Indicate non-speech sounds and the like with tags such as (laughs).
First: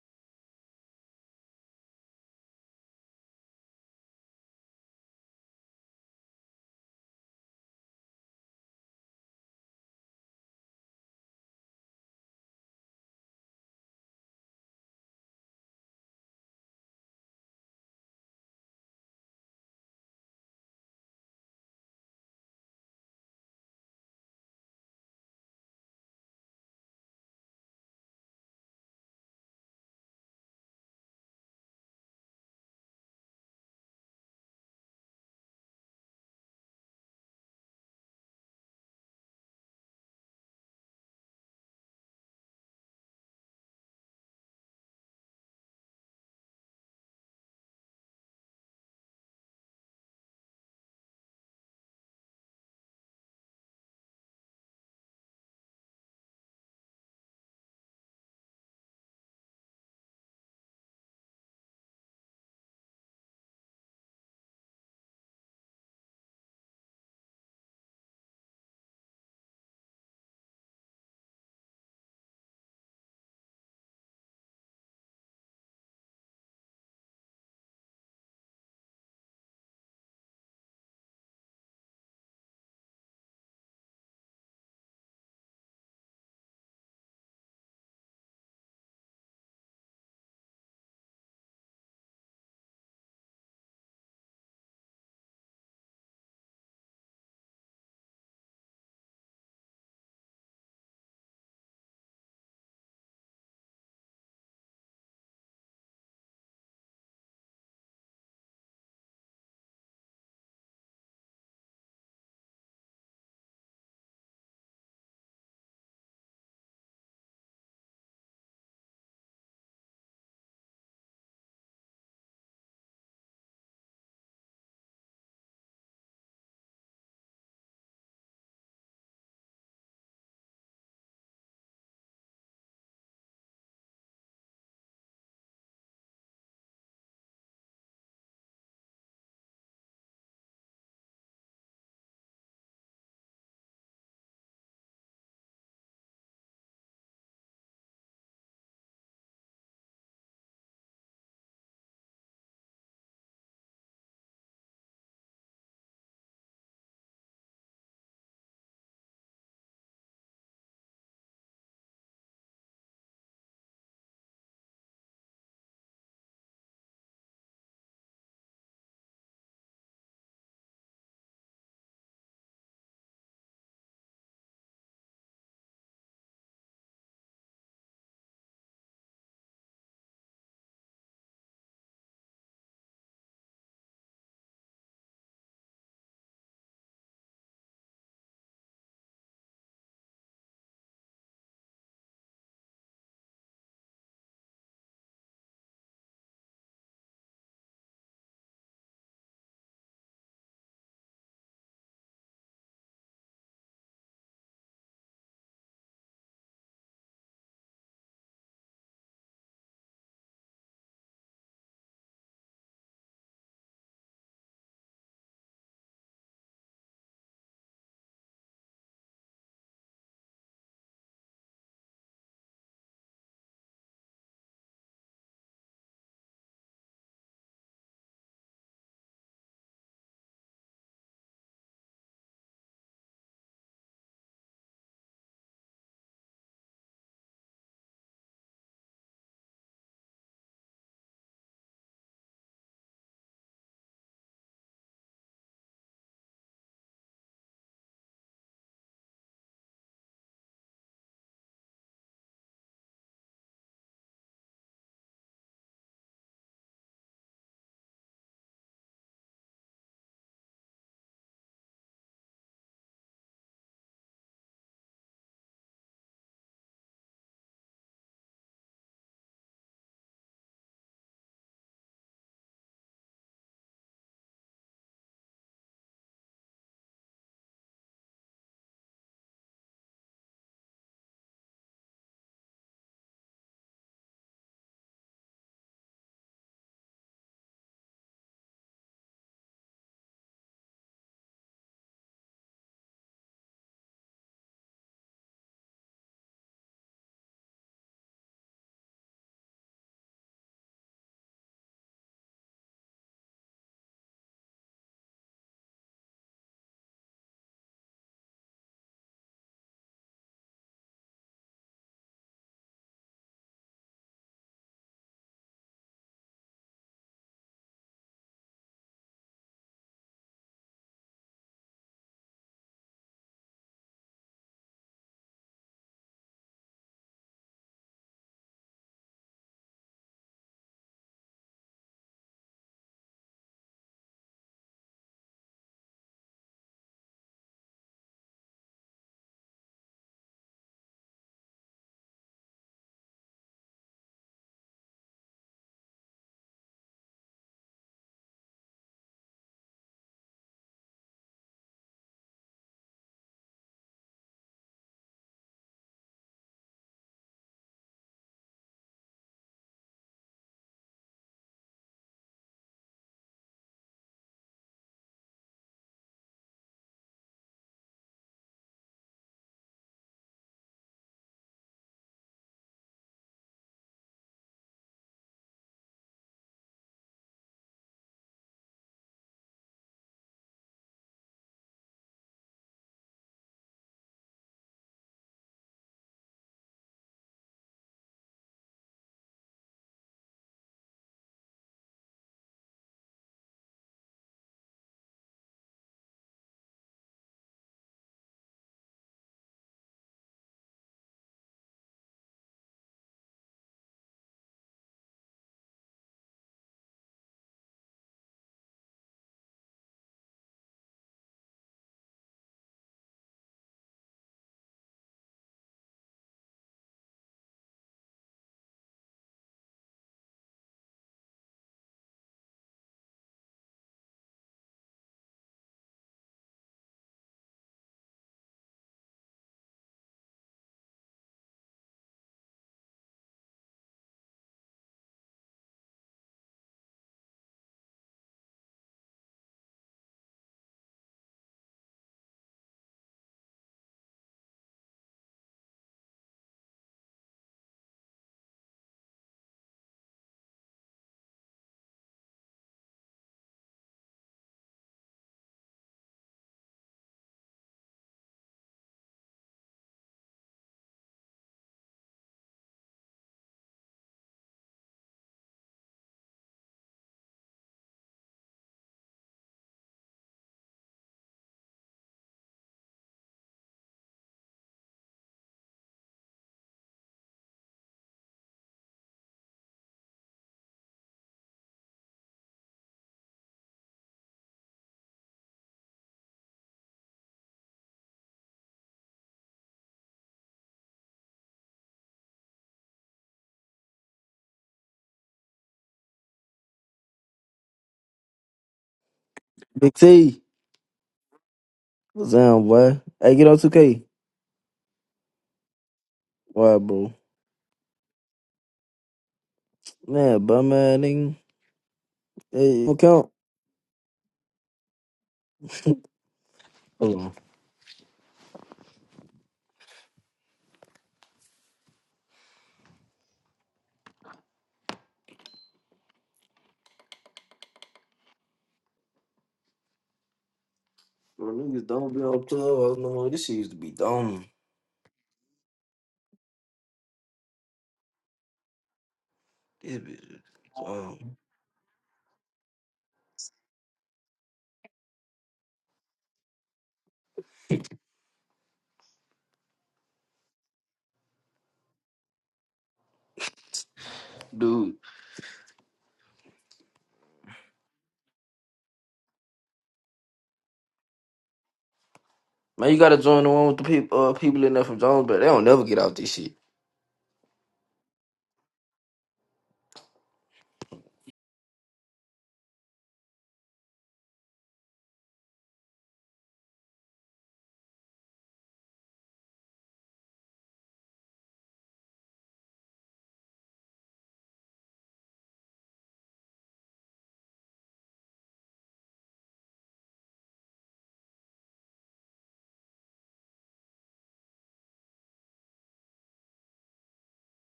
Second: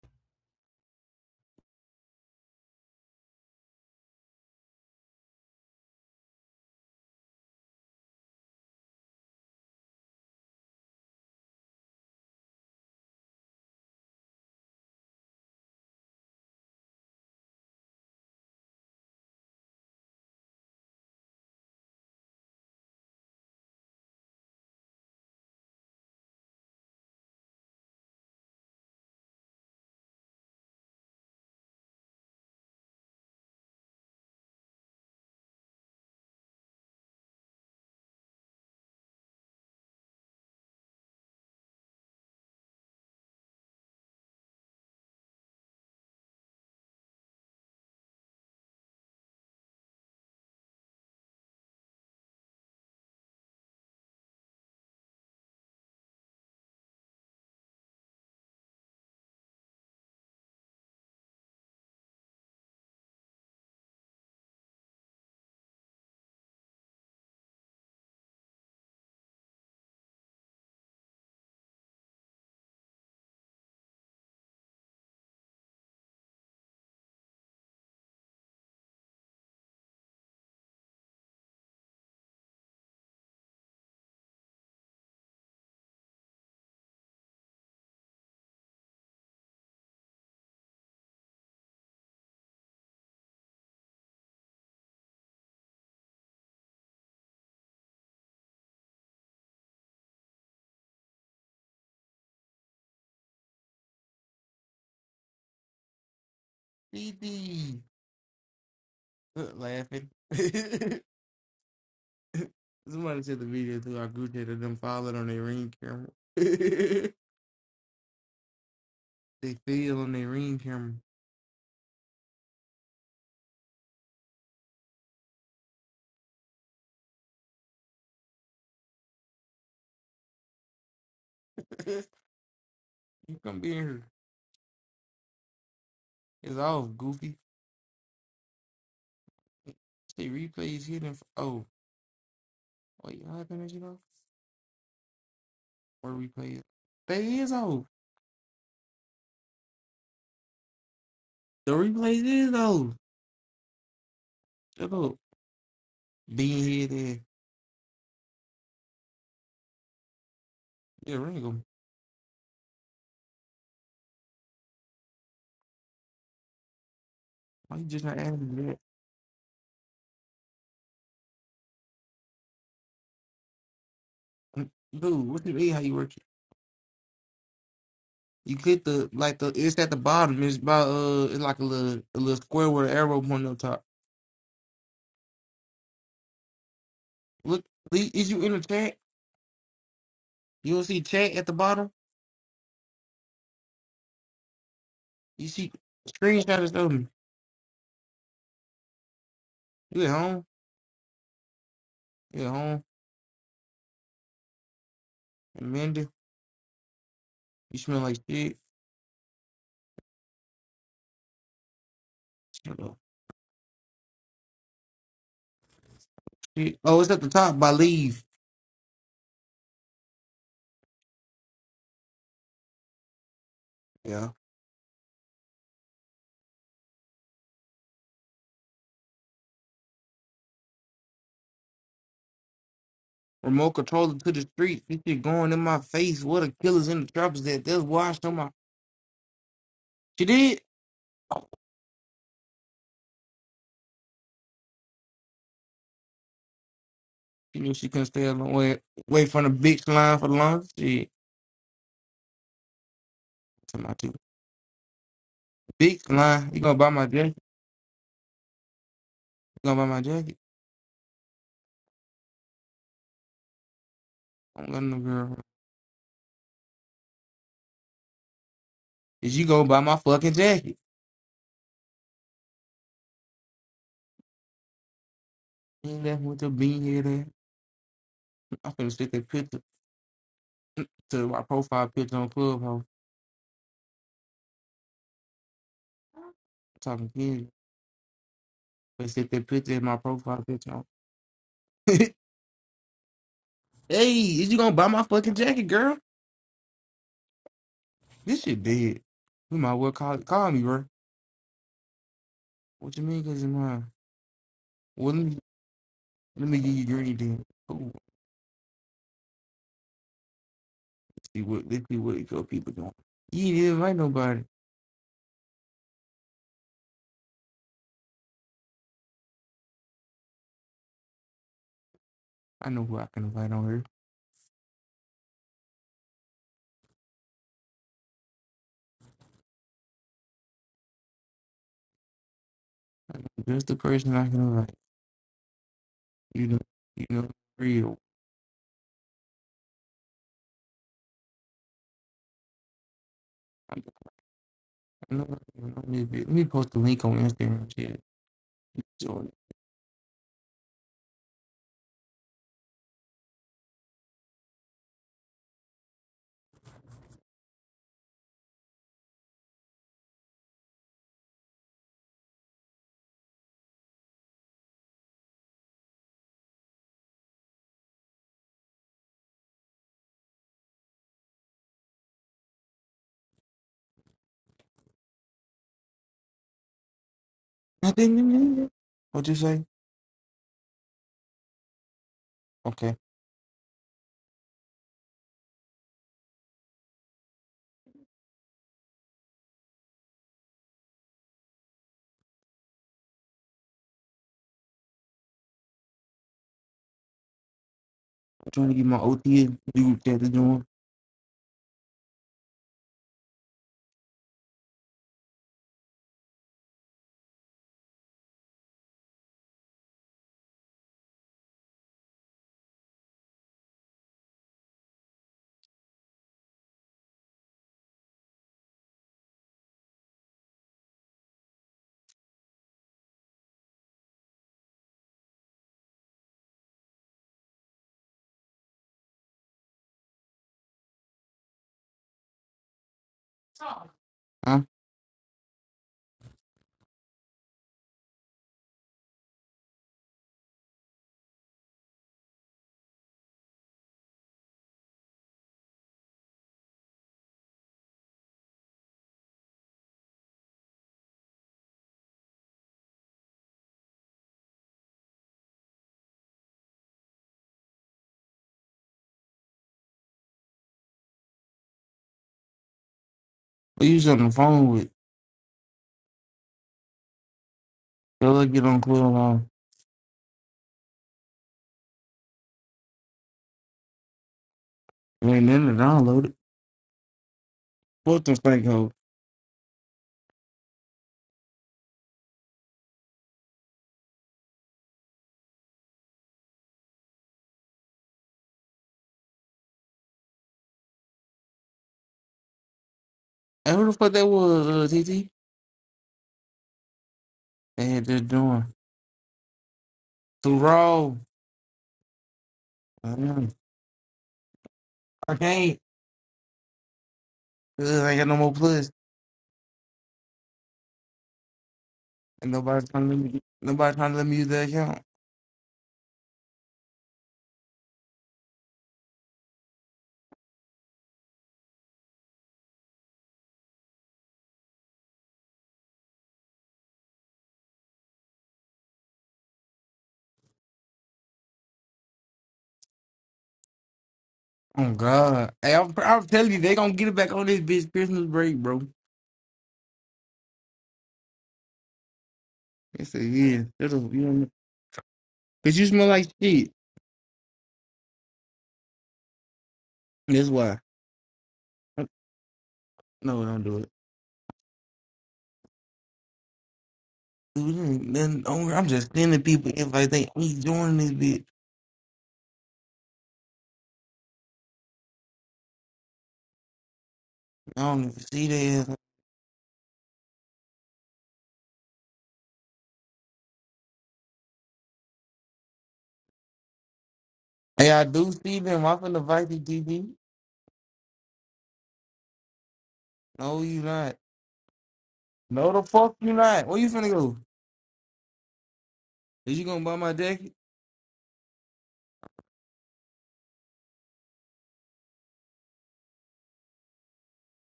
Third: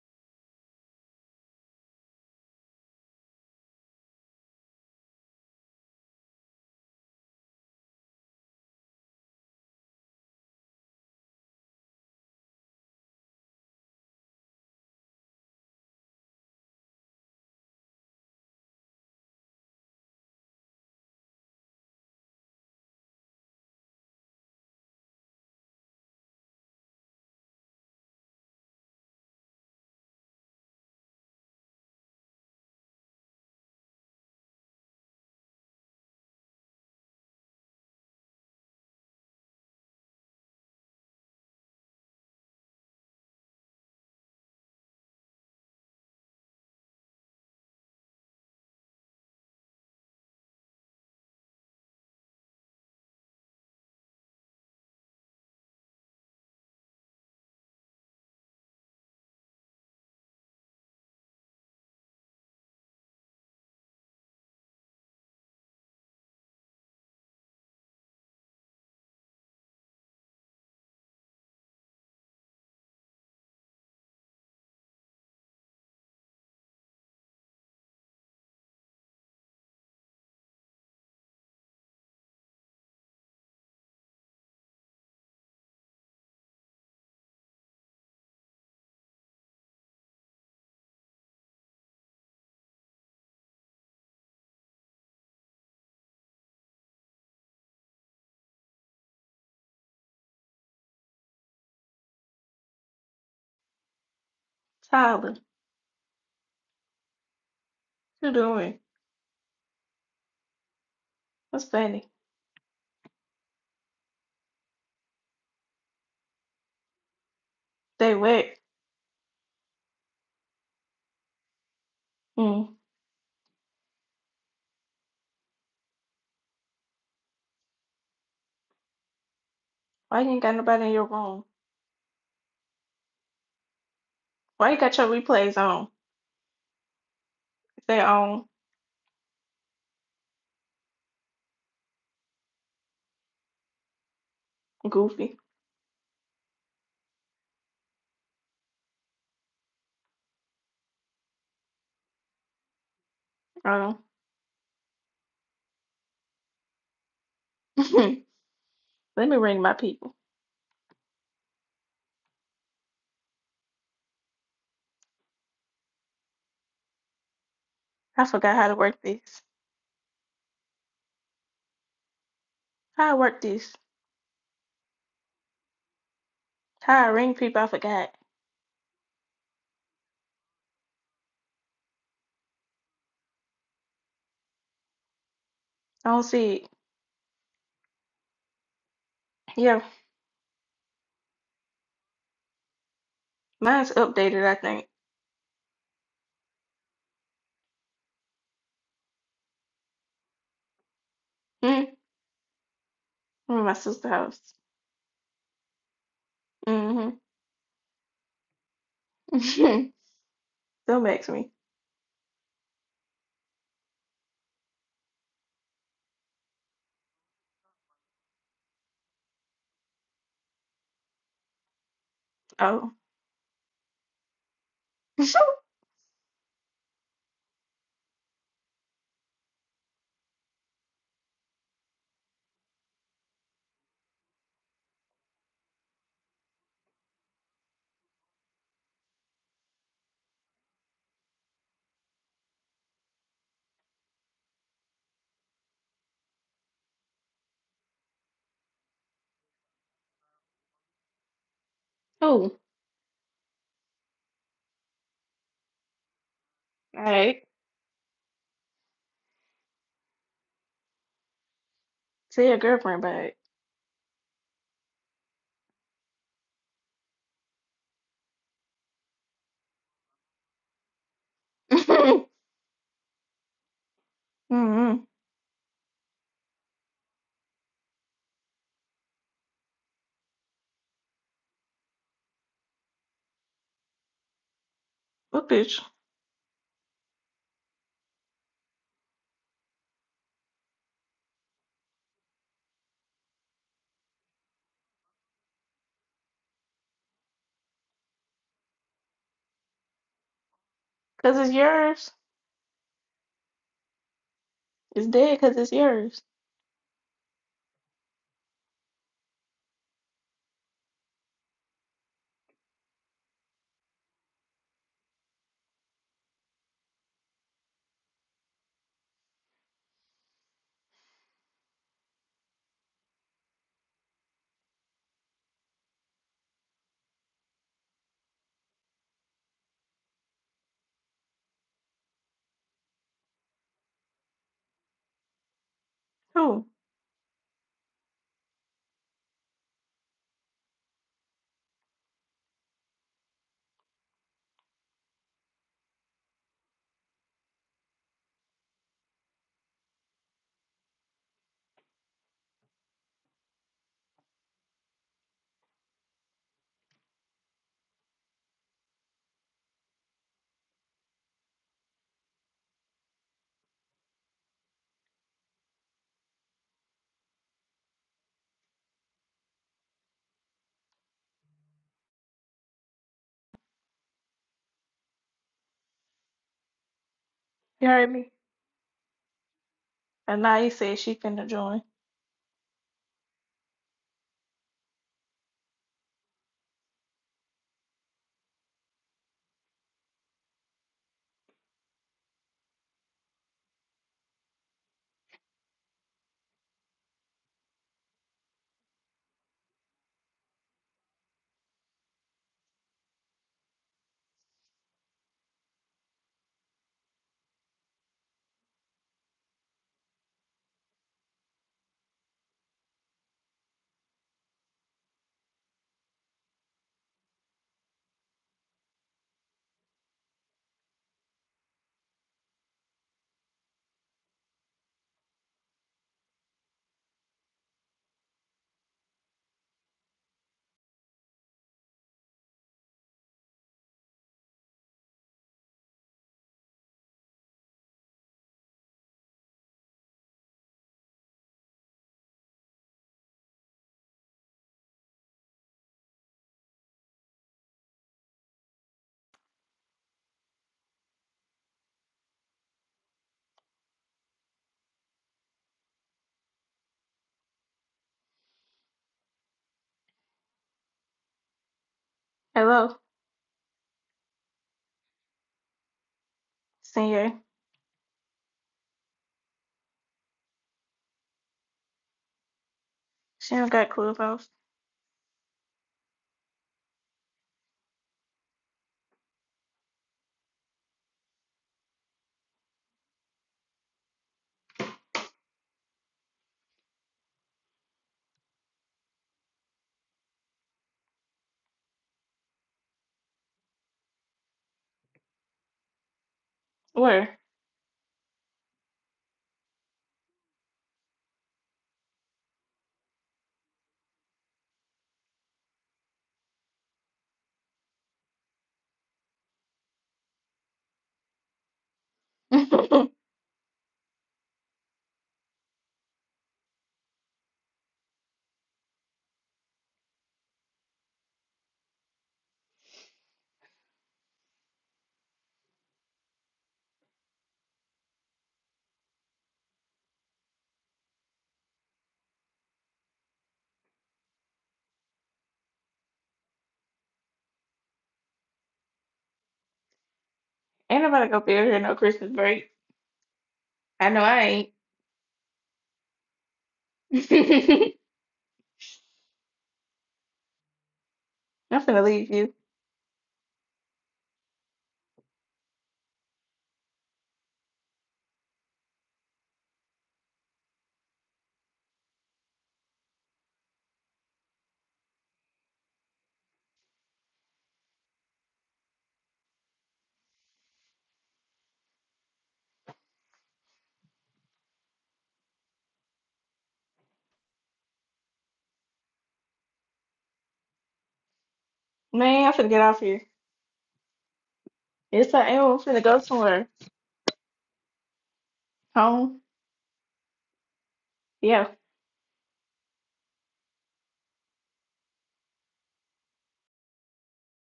Tyler, PD, you doing? Look, laughing. (laughs) What's funny? Somebody said the video to our group chat of them falling on their ring camera. (laughs) they They wet. feel on their ring camera. Mm. Why you ain't got nobody in your room? (laughs) you come be here. Why you got your replays on? It's all goofy. If they on, Say replays hidden. For, oh, wait, how can I get off? goofy. Or replays? They is off. The replays is off. Um, Shut up. Being here, there. (laughs) let me ring my people. Yeah, Ringo. Why you just not I forgot adding how to that? work this. How I work this? Mm, Dude, what do you mean how you work How I ring people? I forgot. You click the like the it's at the bottom. It's by uh it's like a little a little square with an arrow pointing up top. I don't see it. Look, Lee, is you in the chat? Yeah, You don't see chat at the bottom. mine's updated. I think. You see screenshot is me. You at home? Mm. You at home? I'm in my sister's house. Amanda, Mm-hmm. you smell like shit. (laughs) Don't ask me. Shut up. Shit. Oh, it's at the top by leave. Oh. Yeah. (laughs) Remote controller to the street. This shit going in my face. What a killer's in the trappers at. That's washed on my. She did. Oh, she knew she couldn't stay alone. Wait, wait for the bitch line for the longest. Shit. oh. All Tell my two. Big line. You gonna buy my jacket? right. You gonna buy my jacket? Tell your girlfriend about it. I don't got no girl. Is you gonna buy my fucking jacket? (laughs) mm-hmm. You ain't left with the bean head ass. I'm finna stick that picture to my profile picture on Clubhouse. What bitch? I'm talking to you. But stick that picture in my profile picture on. (laughs) hey, is you gonna buy my fucking jacket, girl? This shit dead. You might well call, call me, bro. Cause it's yours. What you mean, cause it's mine? It's Well, let me, dead cause it's yours. let me give you green then. Ooh, see what, let's see what your people doing. You ain't invite nobody. I know who I can invite on here. Just the person I can like. You know, Who? you know, real. I know, I know this bitch. Let me post the link on Instagram. Shit. Jordan. You I heard think let me? me- What you say? Anaya said she finna join. Okay, I'm trying to get my OTA dude that is doing. Huh? I Hello, use on the phone with. senior. They'll let get on clear along. She don't got clubhouse. It ain't in the download. it. What the fuck? hoe? Hey, who the fuck that was, uh, T. T? Where? They had this doing. Big T, Too raw. what's down, boy? I Hey, get know. on 2K. I can't. Why, bro? 'Cause I ain't got no more plus. Man, bum man, nigga. (laughs) And ain't Hey, nobody's what trying to count? let me, Nobody's trying to let me use that account. Hold on. Bro, niggas don't be on club no more. This shit used to be dumb. Oh God! Hey, I'm, I'm telling you, they gonna get it back on this bitch Christmas break, bro. This bitch. nobody Um, gonna be over here no Christmas break. It's a yeah. That's a, you I know I know, ain't. cause you smell like shit. (laughs) That's why. I'm finna Uh, leave you. No, don't do it. dude, Dude, then do I'm just sending people if I think we joining this bitch. man, you gotta join the one with the people, uh, people in there from Jones, but they don't never get out this shit. I don't even see their ass. Hey, I do see them. I'm finna invite you, DB. Man, I'm finna get off here. No, you not. It's like am. No, I'm the finna fuck go you not. somewhere. Where you finna go? Home. Is you gonna buy my jacket? Yeah.